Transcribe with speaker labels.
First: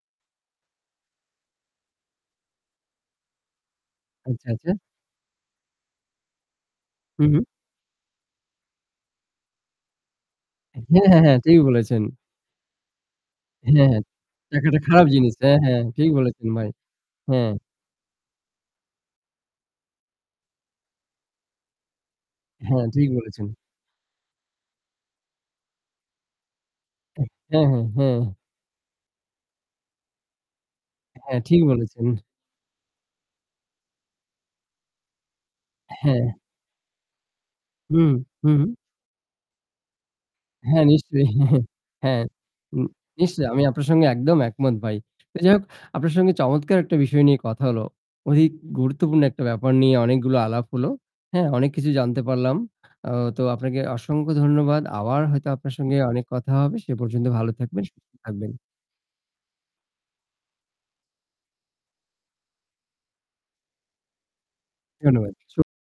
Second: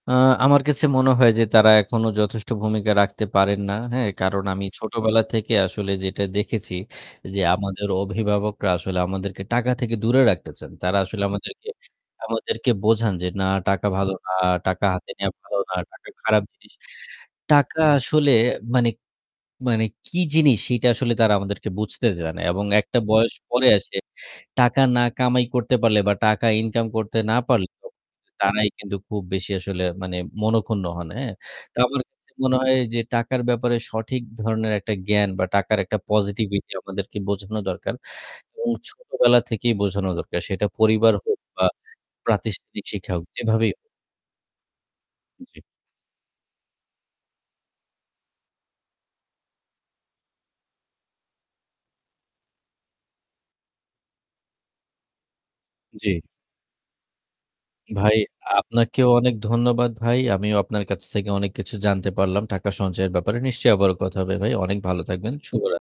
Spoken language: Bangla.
Speaker 1: আ আমার কাছে মনে হয় যে, তারা এখনও যথেষ্ট ভূমিকা রাখতে পারেন না। হ্যাঁ কারণ
Speaker 2: আচ্ছা,
Speaker 1: আমি
Speaker 2: আচ্ছা।
Speaker 1: ছোটবেলা থেকে আসলে যেটা দেখেছি
Speaker 2: হু,
Speaker 1: যে,
Speaker 2: হু।
Speaker 1: আমাদের অভিভাবকরা আসলে আমাদেরকে টাকা থেকে দূরে রাখতে চান। তারা
Speaker 2: হ্যাঁ, হ্যাঁ,
Speaker 1: আসলে
Speaker 2: হ্যাঁ, ঠিকই
Speaker 1: আমাদেরকে
Speaker 2: বলেছেন।
Speaker 1: আমাদেরকে বোঝান যে না
Speaker 2: হ্যাঁ,
Speaker 1: টাকা
Speaker 2: হ্যাঁ,
Speaker 1: ভালো না,
Speaker 2: টাকাটা
Speaker 1: টাকা
Speaker 2: খারাপ
Speaker 1: হাতে নেওয়া
Speaker 2: জিনিস।
Speaker 1: ভালো
Speaker 2: হ্যাঁ,
Speaker 1: না,
Speaker 2: হ্যাঁ,
Speaker 1: টাকা
Speaker 2: ঠিক
Speaker 1: খারাপ
Speaker 2: বলেছেন ভাই।
Speaker 1: জিনিস।
Speaker 2: হ্যাঁ।
Speaker 1: টাকা আসলে মানে মানে কি জিনিস; সেটা আসলে তারা আমাদেরকে বুঝতে জানে। এবং
Speaker 2: হ্যাঁ,
Speaker 1: একটা
Speaker 2: ঠিক
Speaker 1: বয়স
Speaker 2: বলেছেন।
Speaker 1: পরে এসে, টাকা না কামাই করতে পারলে বা টাকা ইনকাম করতে
Speaker 2: উ
Speaker 1: না
Speaker 2: হ্যাঁ,
Speaker 1: পারলে
Speaker 2: হ্যাঁ, হ্যাঁ।
Speaker 1: তারাই কিন্তু খুব বেশি আসলে, মানে মনখুন্ন হন, হ্যাঁ!
Speaker 2: হ্যাঁ, ঠিকই
Speaker 1: তো আমার
Speaker 2: বলেছেন।
Speaker 1: কাছে মনে হয় যে টাকার ব্যাপারে সঠিক ধরনের একটা জ্ঞান বা টাকার একটা
Speaker 2: হ্যাঁ।
Speaker 1: পজিটিভিটি আমাদেরকে বোঝানো দরকার।
Speaker 2: হুম। হুম,
Speaker 1: এবং
Speaker 2: হুম।
Speaker 1: ছোটবেলা থেকেই বোঝানো দরকার। সেটা
Speaker 2: হ্যাঁ,
Speaker 1: পরিবার
Speaker 2: নিশ্চয়ই,
Speaker 1: হোক বা
Speaker 2: হ্যাঁ, নি
Speaker 1: প্রাতিষ্ঠানিক শিক্ষা হোক,
Speaker 2: নিশ্চয়ই, আমি
Speaker 1: যেভাবেই
Speaker 2: আপনার সঙ্গে একদম একমত ভাই। যাই
Speaker 1: জী।
Speaker 2: হোক আপনার সঙ্গে চমৎকার একটা বিষয় নিয়ে কথা হল। অধিক গুরুত্বপূর্ণ একটা ব্যাপার নিয়ে অনেকগুলো আলাপ হল। হ্যাঁ, অনেক কিছু জানতে পারলাম। আ তো আপনাকে অসংখ্য ধন্যবাদ। আবার হয়তো আপনার সঙ্গে
Speaker 1: জী।
Speaker 2: অনেক কথা হবে। সে পর্যন্ত ভালো থাকবেন, সুস্থ
Speaker 1: ভাই,
Speaker 2: থাকবেন।
Speaker 1: আপনাকেও অনেক ধন্যবাদ ভাই। আমিও আপনার কাছ থেকে অনেক কিছু জানতে পারলাম, টাকা সঞ্চয়ের ব্যাপারে। নিশ্চয়ই আবারও কথা হবে ভাই। অনেক ভালো থাকবেন।
Speaker 2: ধন্যবাদ। শু
Speaker 1: শুভরাত্রি।